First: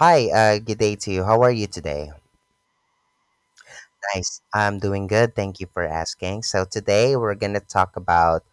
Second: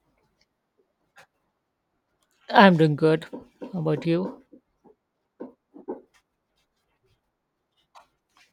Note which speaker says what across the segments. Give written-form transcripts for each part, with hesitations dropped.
Speaker 1: Hi, good day to you. How are you today?
Speaker 2: I'm doing good. How about
Speaker 1: Nice.
Speaker 2: you?
Speaker 1: I'm doing good. Thank you for asking. So today we're gonna talk about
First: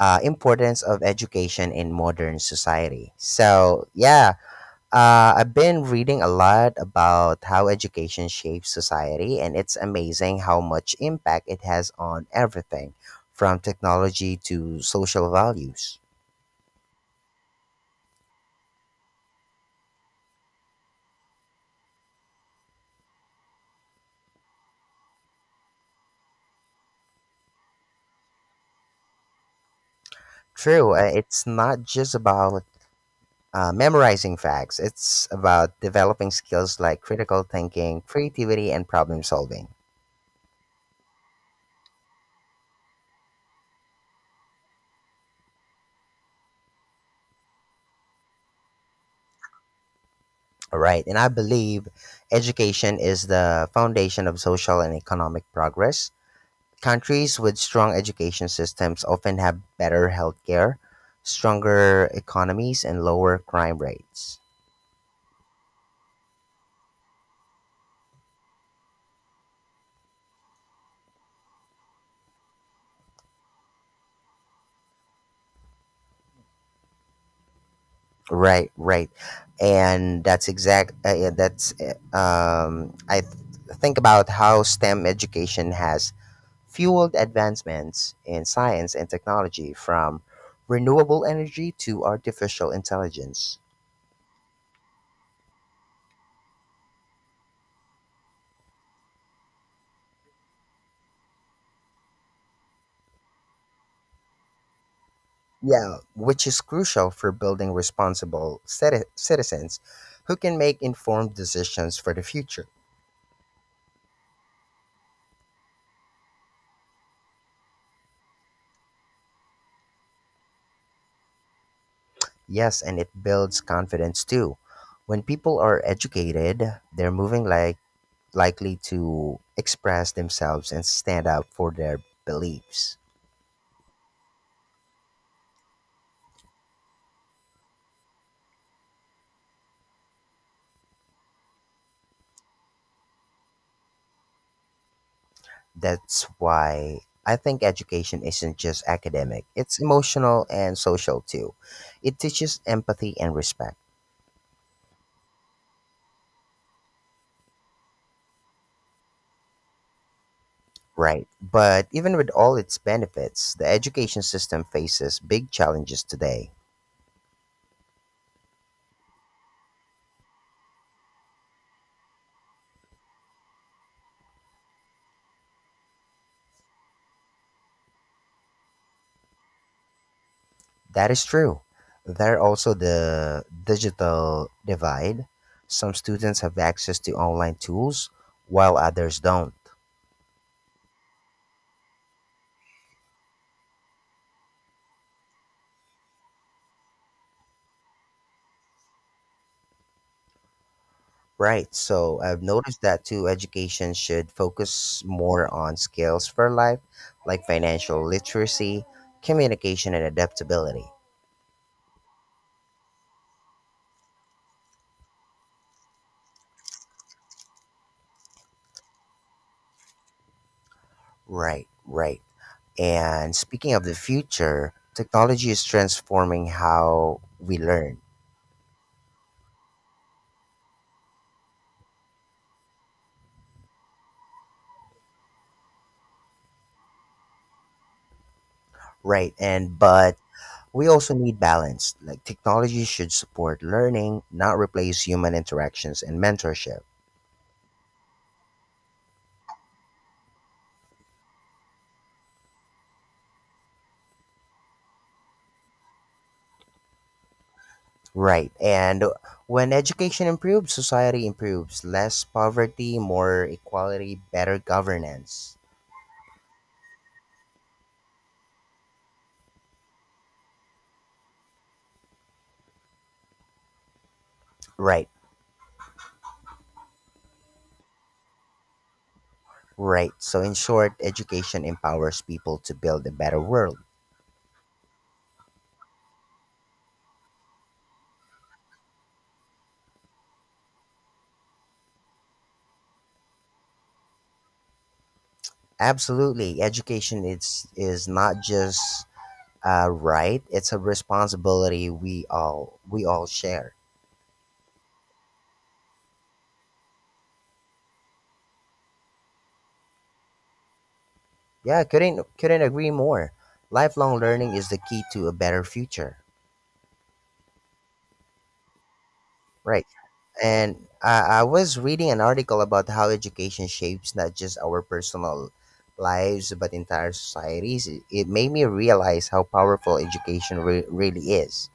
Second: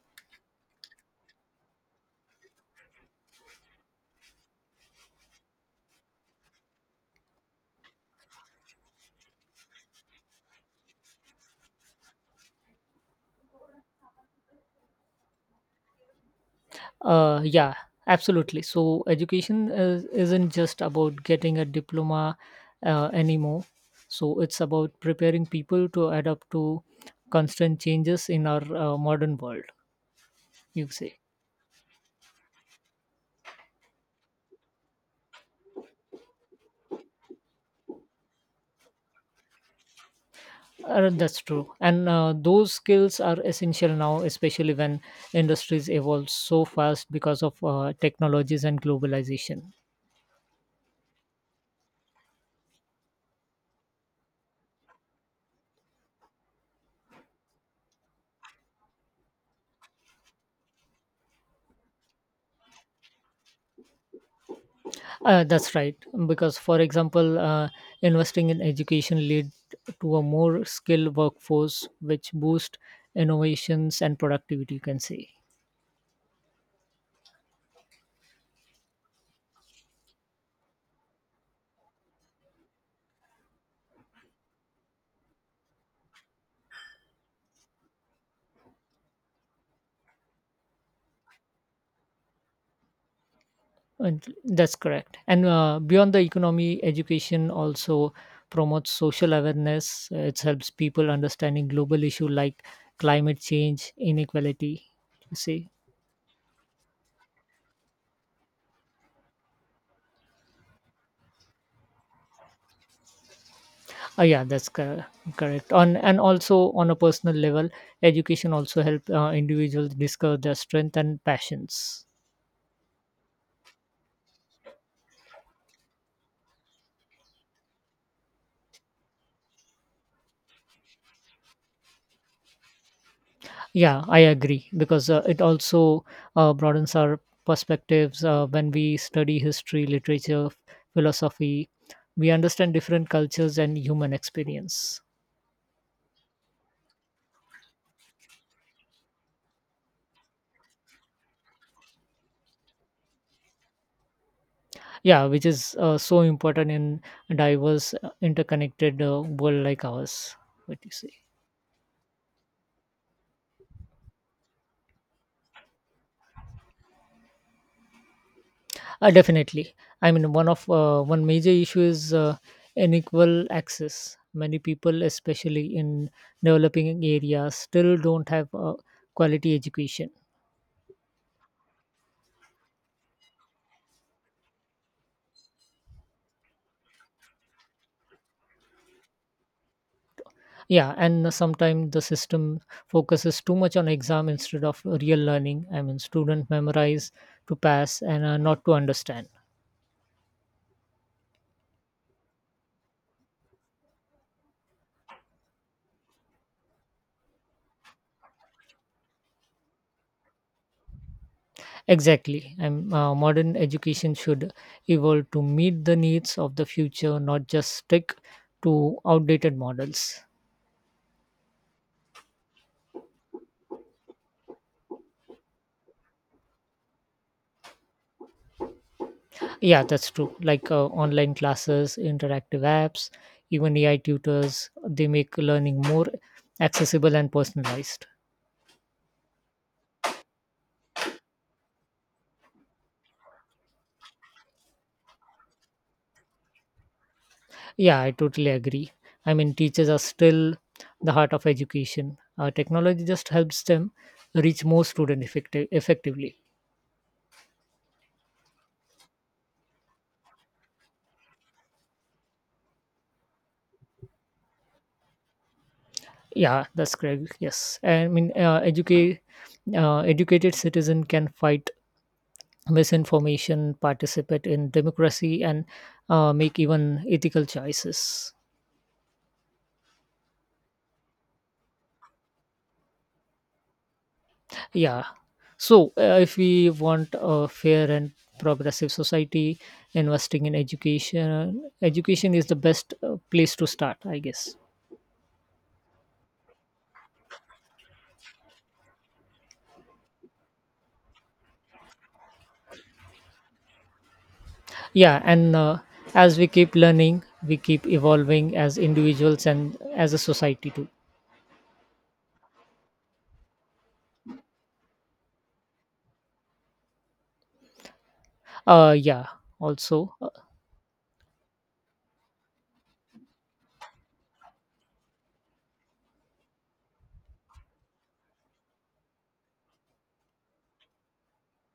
Speaker 1: importance of education in modern society. So yeah, I've been reading a lot about how education shapes society, and it's amazing how much impact it has on everything, from technology to social values.
Speaker 2: Uh, yeah, absolutely. So isn't just about getting a diploma anymore. So it's about preparing people to adapt to constant changes in our modern world. You
Speaker 1: True,
Speaker 2: say
Speaker 1: it's not just about memorizing facts. It's about developing skills like critical thinking, creativity, and problem solving.
Speaker 2: that's true, and those skills are essential now, especially when industries evolve so fast because of technologies and globalization.
Speaker 1: All right. And I believe education is the foundation of social and economic progress. Countries with strong education systems often have better healthcare, stronger economies, and lower crime rates.
Speaker 2: That's right. Because, for example, investing in education lead to a more skilled workforce, which boost innovations and productivity. You can say,
Speaker 1: Right, right, and that's exact. Think about how STEM education has fueled advancements in science and technology from renewable energy to artificial intelligence.
Speaker 2: and that's correct. And beyond the economy, education also promotes social awareness. It helps people understanding global issue like climate change, inequality. You see.
Speaker 1: Yeah, which is crucial for building responsible citizens who can make informed decisions for the future.
Speaker 2: Oh, yeah, correct. On and also on a personal level, education also help individuals discover their strength and passions.
Speaker 1: Yes, and it builds confidence too. When people are educated, they're moving likely to express themselves and stand up for their beliefs.
Speaker 2: Yeah, I agree because it also broadens our perspectives. When we study history, literature, philosophy, we understand different cultures and human experience.
Speaker 1: That's why I think education isn't just academic, it's emotional and social too. It teaches empathy and respect,
Speaker 2: Yeah, which is so important in a diverse, interconnected world like ours. What do you say?
Speaker 1: right? But even with all its benefits, the education system faces big challenges today.
Speaker 2: Definitely. I mean, one major issue is unequal access. Many people, especially in developing areas, still don't have quality education.
Speaker 1: That is true. There are also the digital divide. Some students have access to online tools while others don't.
Speaker 2: Yeah, and sometimes the system focuses too much on exam instead of real learning. I mean, student memorize to pass and not to understand.
Speaker 1: Right. So I've noticed that too. Education should focus more on skills for life, like financial literacy, communication, and adaptability.
Speaker 2: Exactly. And modern education should evolve to meet the needs of the future, not just stick to outdated models.
Speaker 1: Right. Right. And speaking of the future, technology is transforming how we learn.
Speaker 2: Yeah, that's true. Like online classes, interactive apps, even AI tutors, they make learning more accessible and personalized.
Speaker 1: Right. And, but we also need balance. Like technology should support learning, not replace human interactions and mentorship.
Speaker 2: Yeah, I totally agree. I mean, teachers are still the heart of education. Technology just helps them reach more students effectively.
Speaker 1: Right. And when education improves, society improves. Less poverty, more equality, better governance.
Speaker 2: Yeah, that's correct. Yes. I mean, educated citizen can fight misinformation, participate in
Speaker 1: Right.
Speaker 2: democracy, and make even ethical choices.
Speaker 1: Right. So, in short, education empowers people to build a better world.
Speaker 2: Yeah. So, if we want a fair and progressive society, education is the best place to start, I guess.
Speaker 1: Absolutely. Education is not just a right, it's a responsibility we all share.
Speaker 2: Yeah, and as we keep learning, we keep evolving as individuals and as a society too.
Speaker 1: Yeah, couldn't agree more. Lifelong learning is the key to a better future.
Speaker 2: Yeah.
Speaker 1: Right.
Speaker 2: Also,
Speaker 1: And I was reading an article about how education shapes not just our personal lives but entire societies. It made me realize how powerful education really is.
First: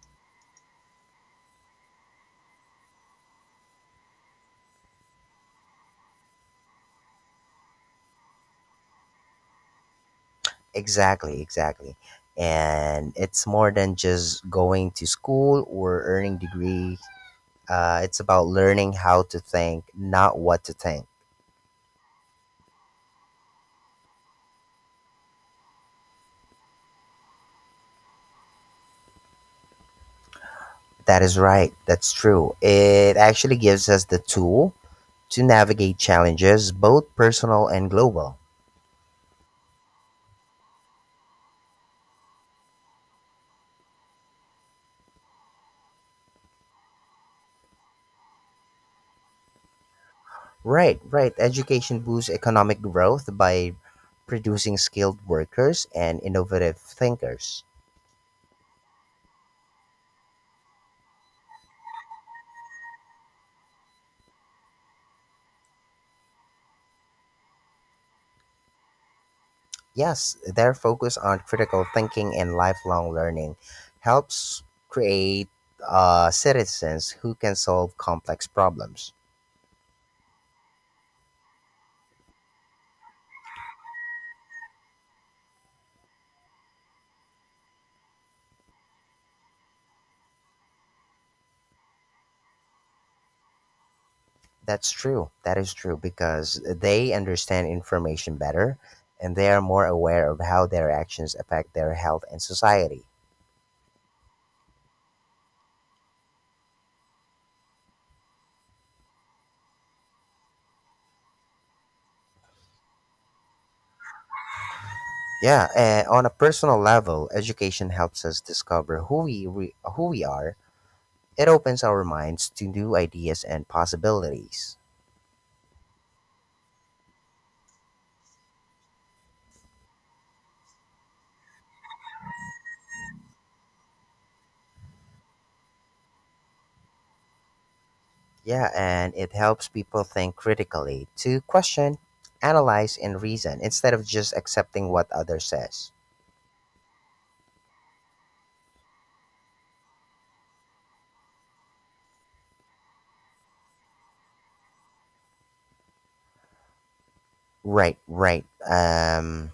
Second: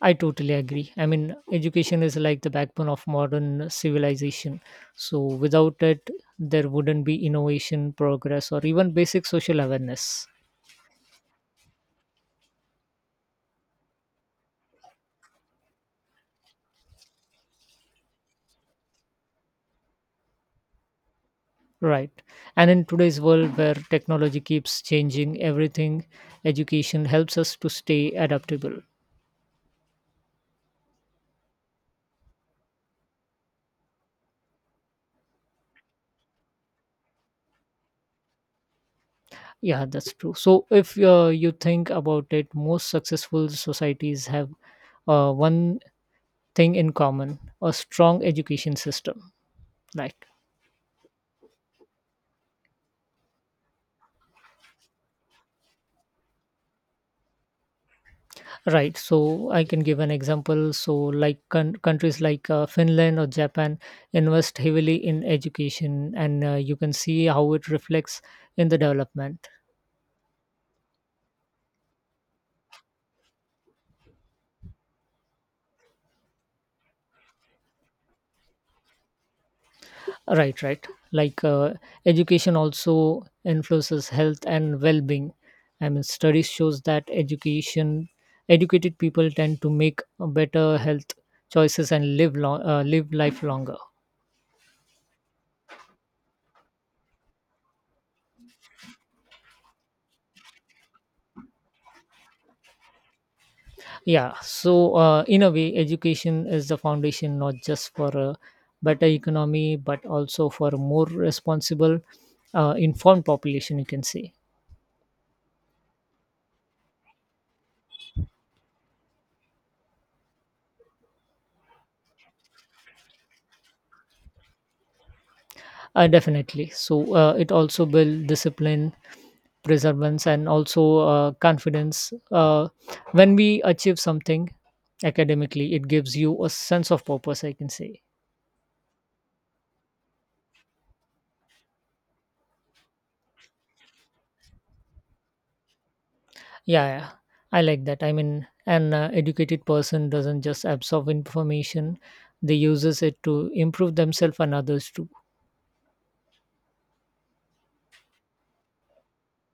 Speaker 2: I totally agree. I mean, education is like the backbone of modern civilization. So, without it, there wouldn't be innovation, progress, or even basic social awareness.
Speaker 1: Exactly, exactly. And it's more than just going to school or earning degree. It's about learning how to think, not what to think.
Speaker 2: Right. And in today's world where technology keeps changing everything, education helps us to stay adaptable.
Speaker 1: That is right. That's true. It actually gives us the tool to navigate challenges, both personal and global.
Speaker 2: Yeah, that's true. So, if you think about it, most successful societies have one thing in common a strong education system. Like,
Speaker 1: Right, right. Education boosts economic growth by producing skilled workers and innovative thinkers.
Speaker 2: right. So, I can give an example. So, like countries like Finland or Japan invest heavily in education, and you can see how it reflects in the development.
Speaker 1: Yes, their focus on critical thinking and lifelong learning helps create citizens who can solve complex problems.
Speaker 2: Right, right. Like education also influences health and well-being. I mean, studies shows that educated people tend to make better health choices and live live life longer.
Speaker 1: That's true. That is true because they understand information better and they are more aware of how their actions affect their health and society.
Speaker 2: Yeah. So, in a way, education is the foundation not just for a better economy, but also for a more responsible, informed population. You can say.
Speaker 1: Yeah, on a personal level, education helps us discover who we are. It opens our minds to new ideas and possibilities.
Speaker 2: Definitely. So, it also builds discipline perseverance and also confidence when we achieve something academically it gives you a sense of purpose I can say
Speaker 1: Yeah, and it helps people think critically, to question, analyze, and reason instead of just accepting what others says.
Speaker 2: yeah, yeah I like that I mean an educated person doesn't just absorb information they uses it to improve themselves and others too
Speaker 1: Right, right.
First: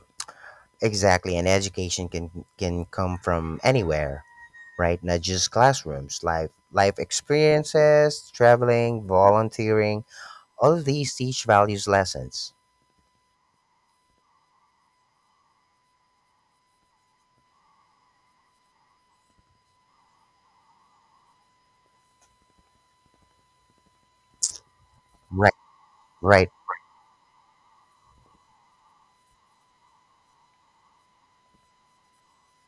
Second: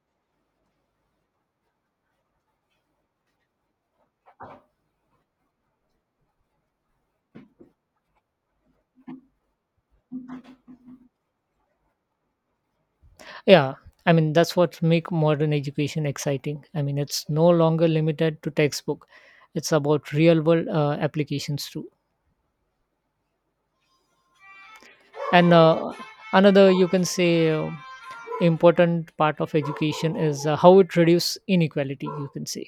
Speaker 1: Exactly. And education can come from anywhere, right? Not just classrooms. Life experiences, traveling, volunteering all of these teach values lessons.
Speaker 2: yeah I mean that's what make modern education exciting I mean it's no longer limited to textbook it's about real world applications too and
Speaker 1: Right, right,
Speaker 2: another you can say important part of education is how it reduces inequality you can say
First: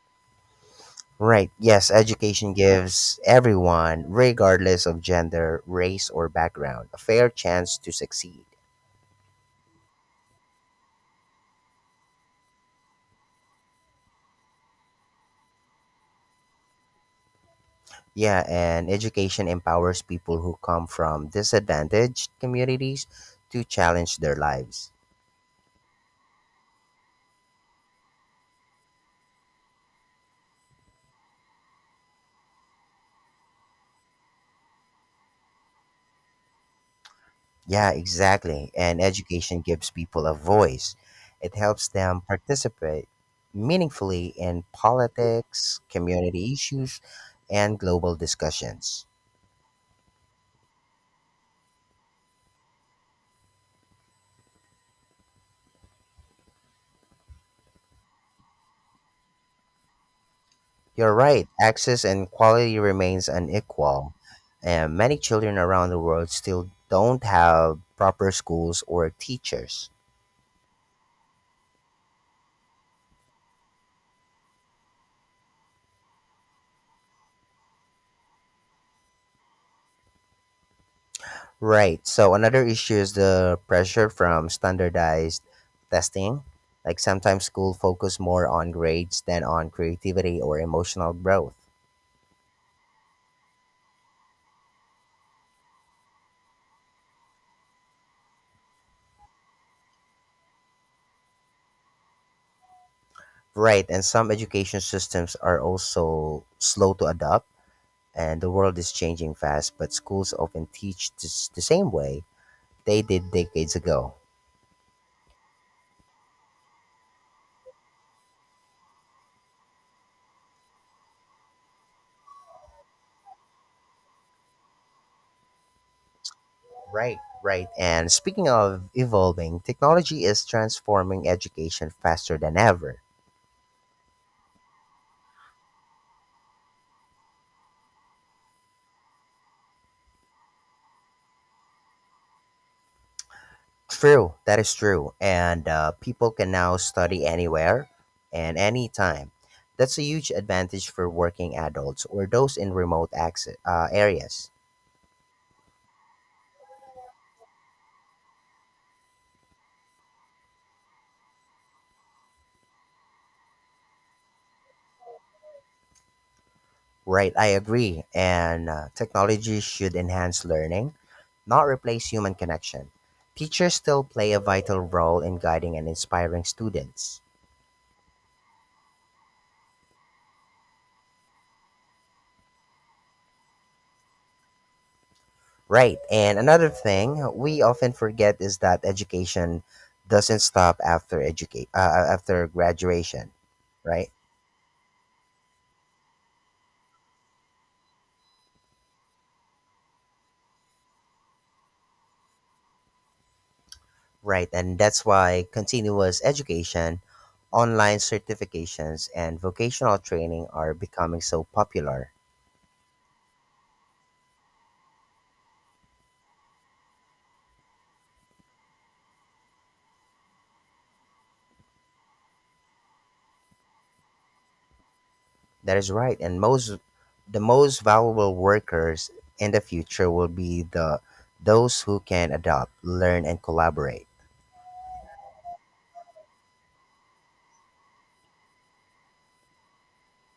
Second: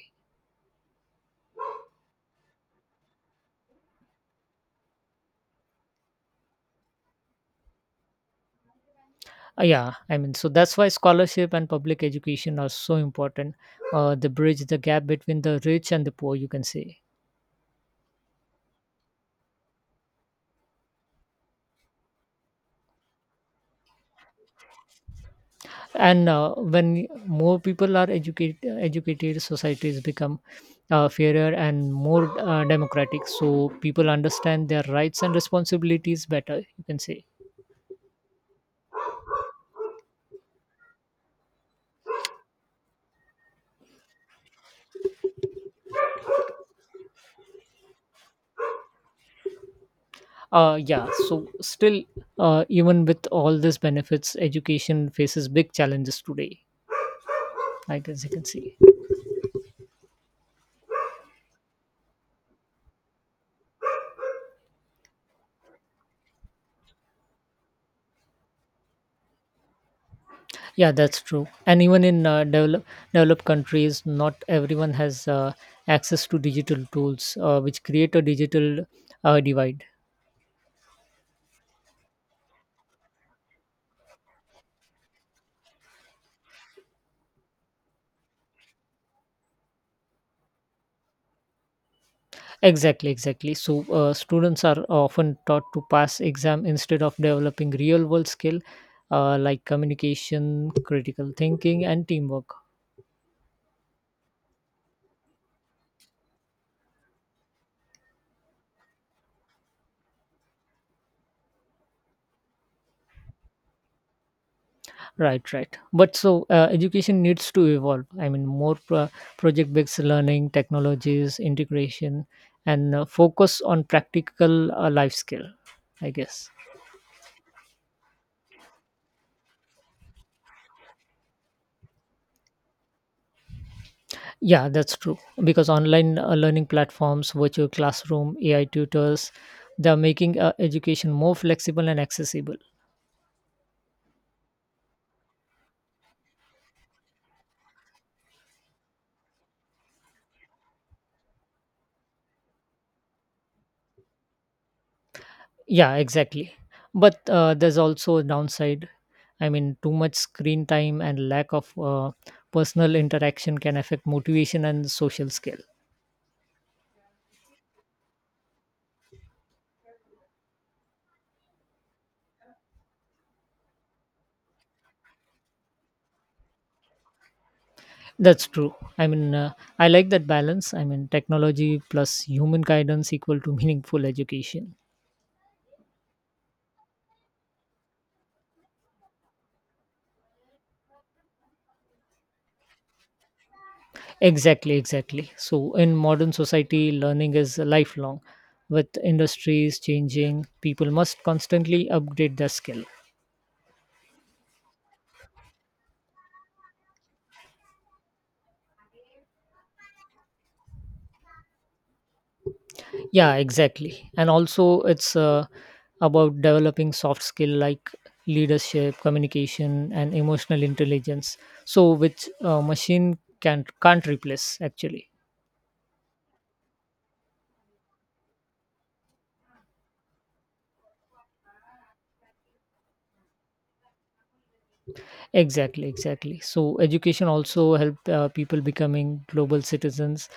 Speaker 1: right. Yes, education gives everyone, regardless of gender, race, or background, a fair chance to succeed.
Speaker 2: Yeah I mean so that's why scholarship and public education are so important they bridge the gap between the rich and the poor you can say
Speaker 1: Yeah, and education empowers people who come from disadvantaged communities to challenge their lives.
Speaker 2: and when more people are educated societies become fairer and more democratic so people understand their rights and responsibilities better you can say
Speaker 1: Yeah, exactly. And education gives people a voice, it helps them participate meaningfully in politics, community issues, and global discussions.
Speaker 2: yeah so still even with all these benefits education faces big challenges today I guess you can see.
Speaker 1: You're right, access and quality remains unequal. And many children around the world still don't have proper schools or teachers.
Speaker 2: Yeah, that's true. And even in developed countries, not everyone has access to digital tools, which create a digital divide.
Speaker 1: Right. So another issue is the pressure from standardized testing. Like sometimes school focus more on grades than on creativity or emotional growth.
Speaker 2: Exactly, exactly. So students are often taught to pass exam instead of developing real world skill like communication, critical thinking, and teamwork.
Speaker 1: Right, and some education systems are also slow to adopt and the world is changing fast, but schools often teach this, the same way they did decades ago.
Speaker 2: Right, right. But so education needs to evolve. I mean, more project based learning, technologies, integration, and focus on practical life skill, I guess.
Speaker 1: Right, right. And speaking of evolving, technology is transforming education faster than ever.
Speaker 2: Yeah, that's true. Because online learning platforms, virtual classroom, AI tutors, they're making education more flexible and accessible.
Speaker 1: True, that is true. And people can now study anywhere and anytime. That's a huge advantage for working adults or those in remote access, areas.
Speaker 2: Yeah, exactly. But there's also a downside. I mean, too much screen time and lack of personal interaction can affect motivation and social skill.
Speaker 1: Right, I agree. And technology should enhance learning, not replace human connection. Teachers still play a vital role in guiding and inspiring students.
Speaker 2: That's true. I mean, I like that balance. I mean, technology plus human guidance equal to meaningful education.
Speaker 1: Right. And another thing we often forget is that education doesn't stop after graduation, right?
Speaker 2: Exactly, exactly. So, in modern society, learning is lifelong. With industries changing, people must constantly upgrade their skill.
Speaker 1: Right. And that's why continuous education, online certifications and vocational training are becoming so popular.
Speaker 2: Yeah exactly and also it's about developing soft skill like leadership communication and emotional intelligence so which machine can't replace actually
Speaker 1: That is right. And most the most valuable workers in the future will be the those who can adopt, learn and collaborate.
Speaker 2: exactly exactly so education also help people becoming global citizens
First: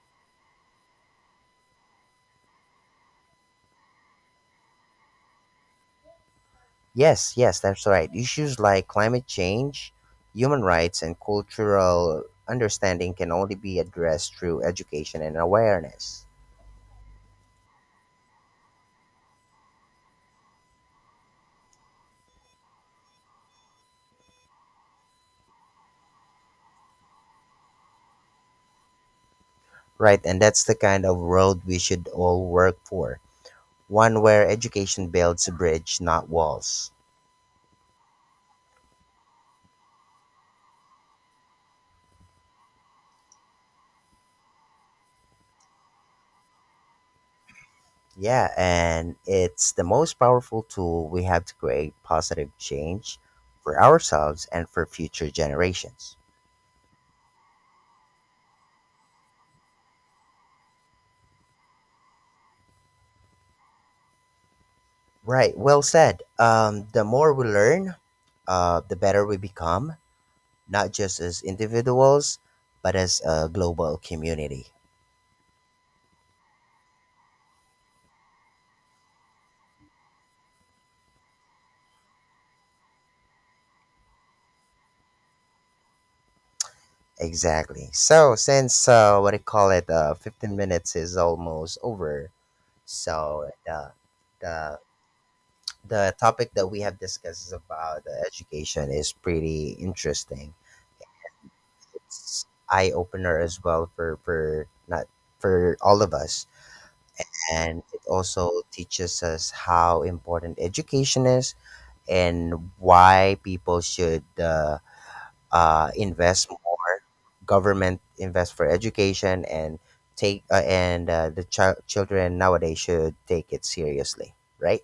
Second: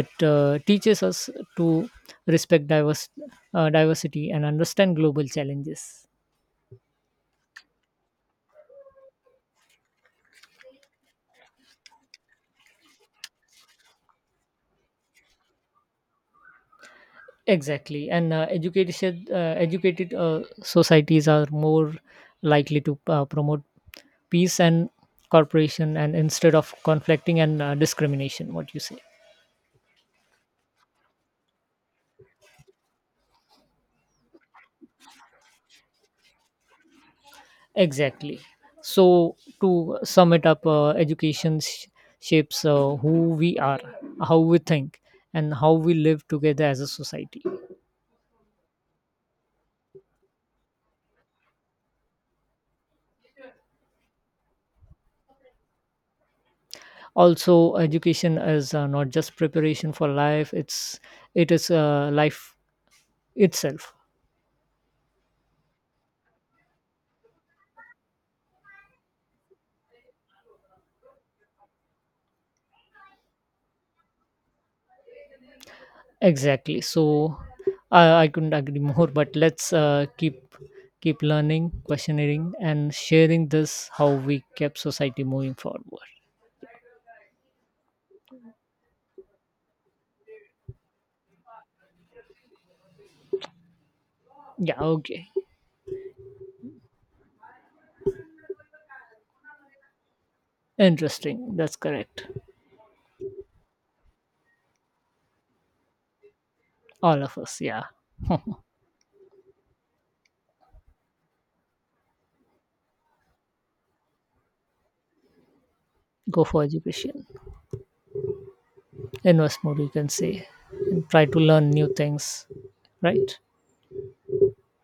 Speaker 2: it teaches us to respect diverse diversity and understand global challenges
Speaker 1: Yes, yes, that's right. Issues like climate change, human rights, and cultural understanding can only be addressed through education and awareness.
Speaker 2: Exactly, and educated societies are more likely to promote peace and cooperation, and instead of conflicting and discrimination. What you say?
Speaker 1: Right, and that's the kind of world we should all work for one where education builds a bridge, not walls.
Speaker 2: Exactly. So to sum it up, shapes who we are, how we think, and how we live together as a society.
Speaker 1: Yeah, and it's the most powerful tool we have to create positive change for ourselves and for future generations.
Speaker 2: Also, education is not just preparation for life; it is life itself.
Speaker 1: Right, well said. The more we learn, the better we become not just as individuals, but as a global community.
Speaker 2: Exactly. So I couldn't agree more. But let's keep learning, questioning, and sharing this how we kept society moving forward.
Speaker 1: Exactly. So since what do you call it, 15 minutes is almost over. So
Speaker 2: Yeah.
Speaker 1: the
Speaker 2: Okay.
Speaker 1: the topic that we have discussed is about education is pretty interesting.
Speaker 2: Interesting. That's correct.
Speaker 1: It's eye opener as well for not for all of us,
Speaker 2: All of us.
Speaker 1: and
Speaker 2: Yeah.
Speaker 1: it also teaches us how important education is and why people should.
Speaker 2: Go
Speaker 1: Invest
Speaker 2: for
Speaker 1: more.
Speaker 2: education.
Speaker 1: Government invest for education
Speaker 2: Invest more.
Speaker 1: and
Speaker 2: You can
Speaker 1: take
Speaker 2: say, and
Speaker 1: and
Speaker 2: try to
Speaker 1: the
Speaker 2: learn new
Speaker 1: children
Speaker 2: things.
Speaker 1: nowadays should
Speaker 2: Right.
Speaker 1: take it seriously, right?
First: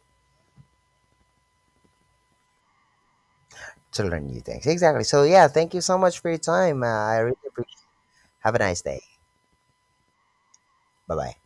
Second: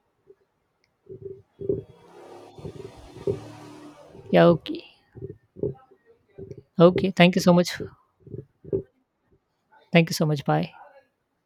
Speaker 1: To learn new
Speaker 2: Yeah.
Speaker 1: things.
Speaker 2: Okay.
Speaker 1: Exactly. So yeah, thank you so much for your time.
Speaker 2: Okay.
Speaker 1: I
Speaker 2: Thank you
Speaker 1: really
Speaker 2: so much.
Speaker 1: appreciate. Have a nice day.
Speaker 2: Thank you so much. Bye.
Speaker 1: Bye bye.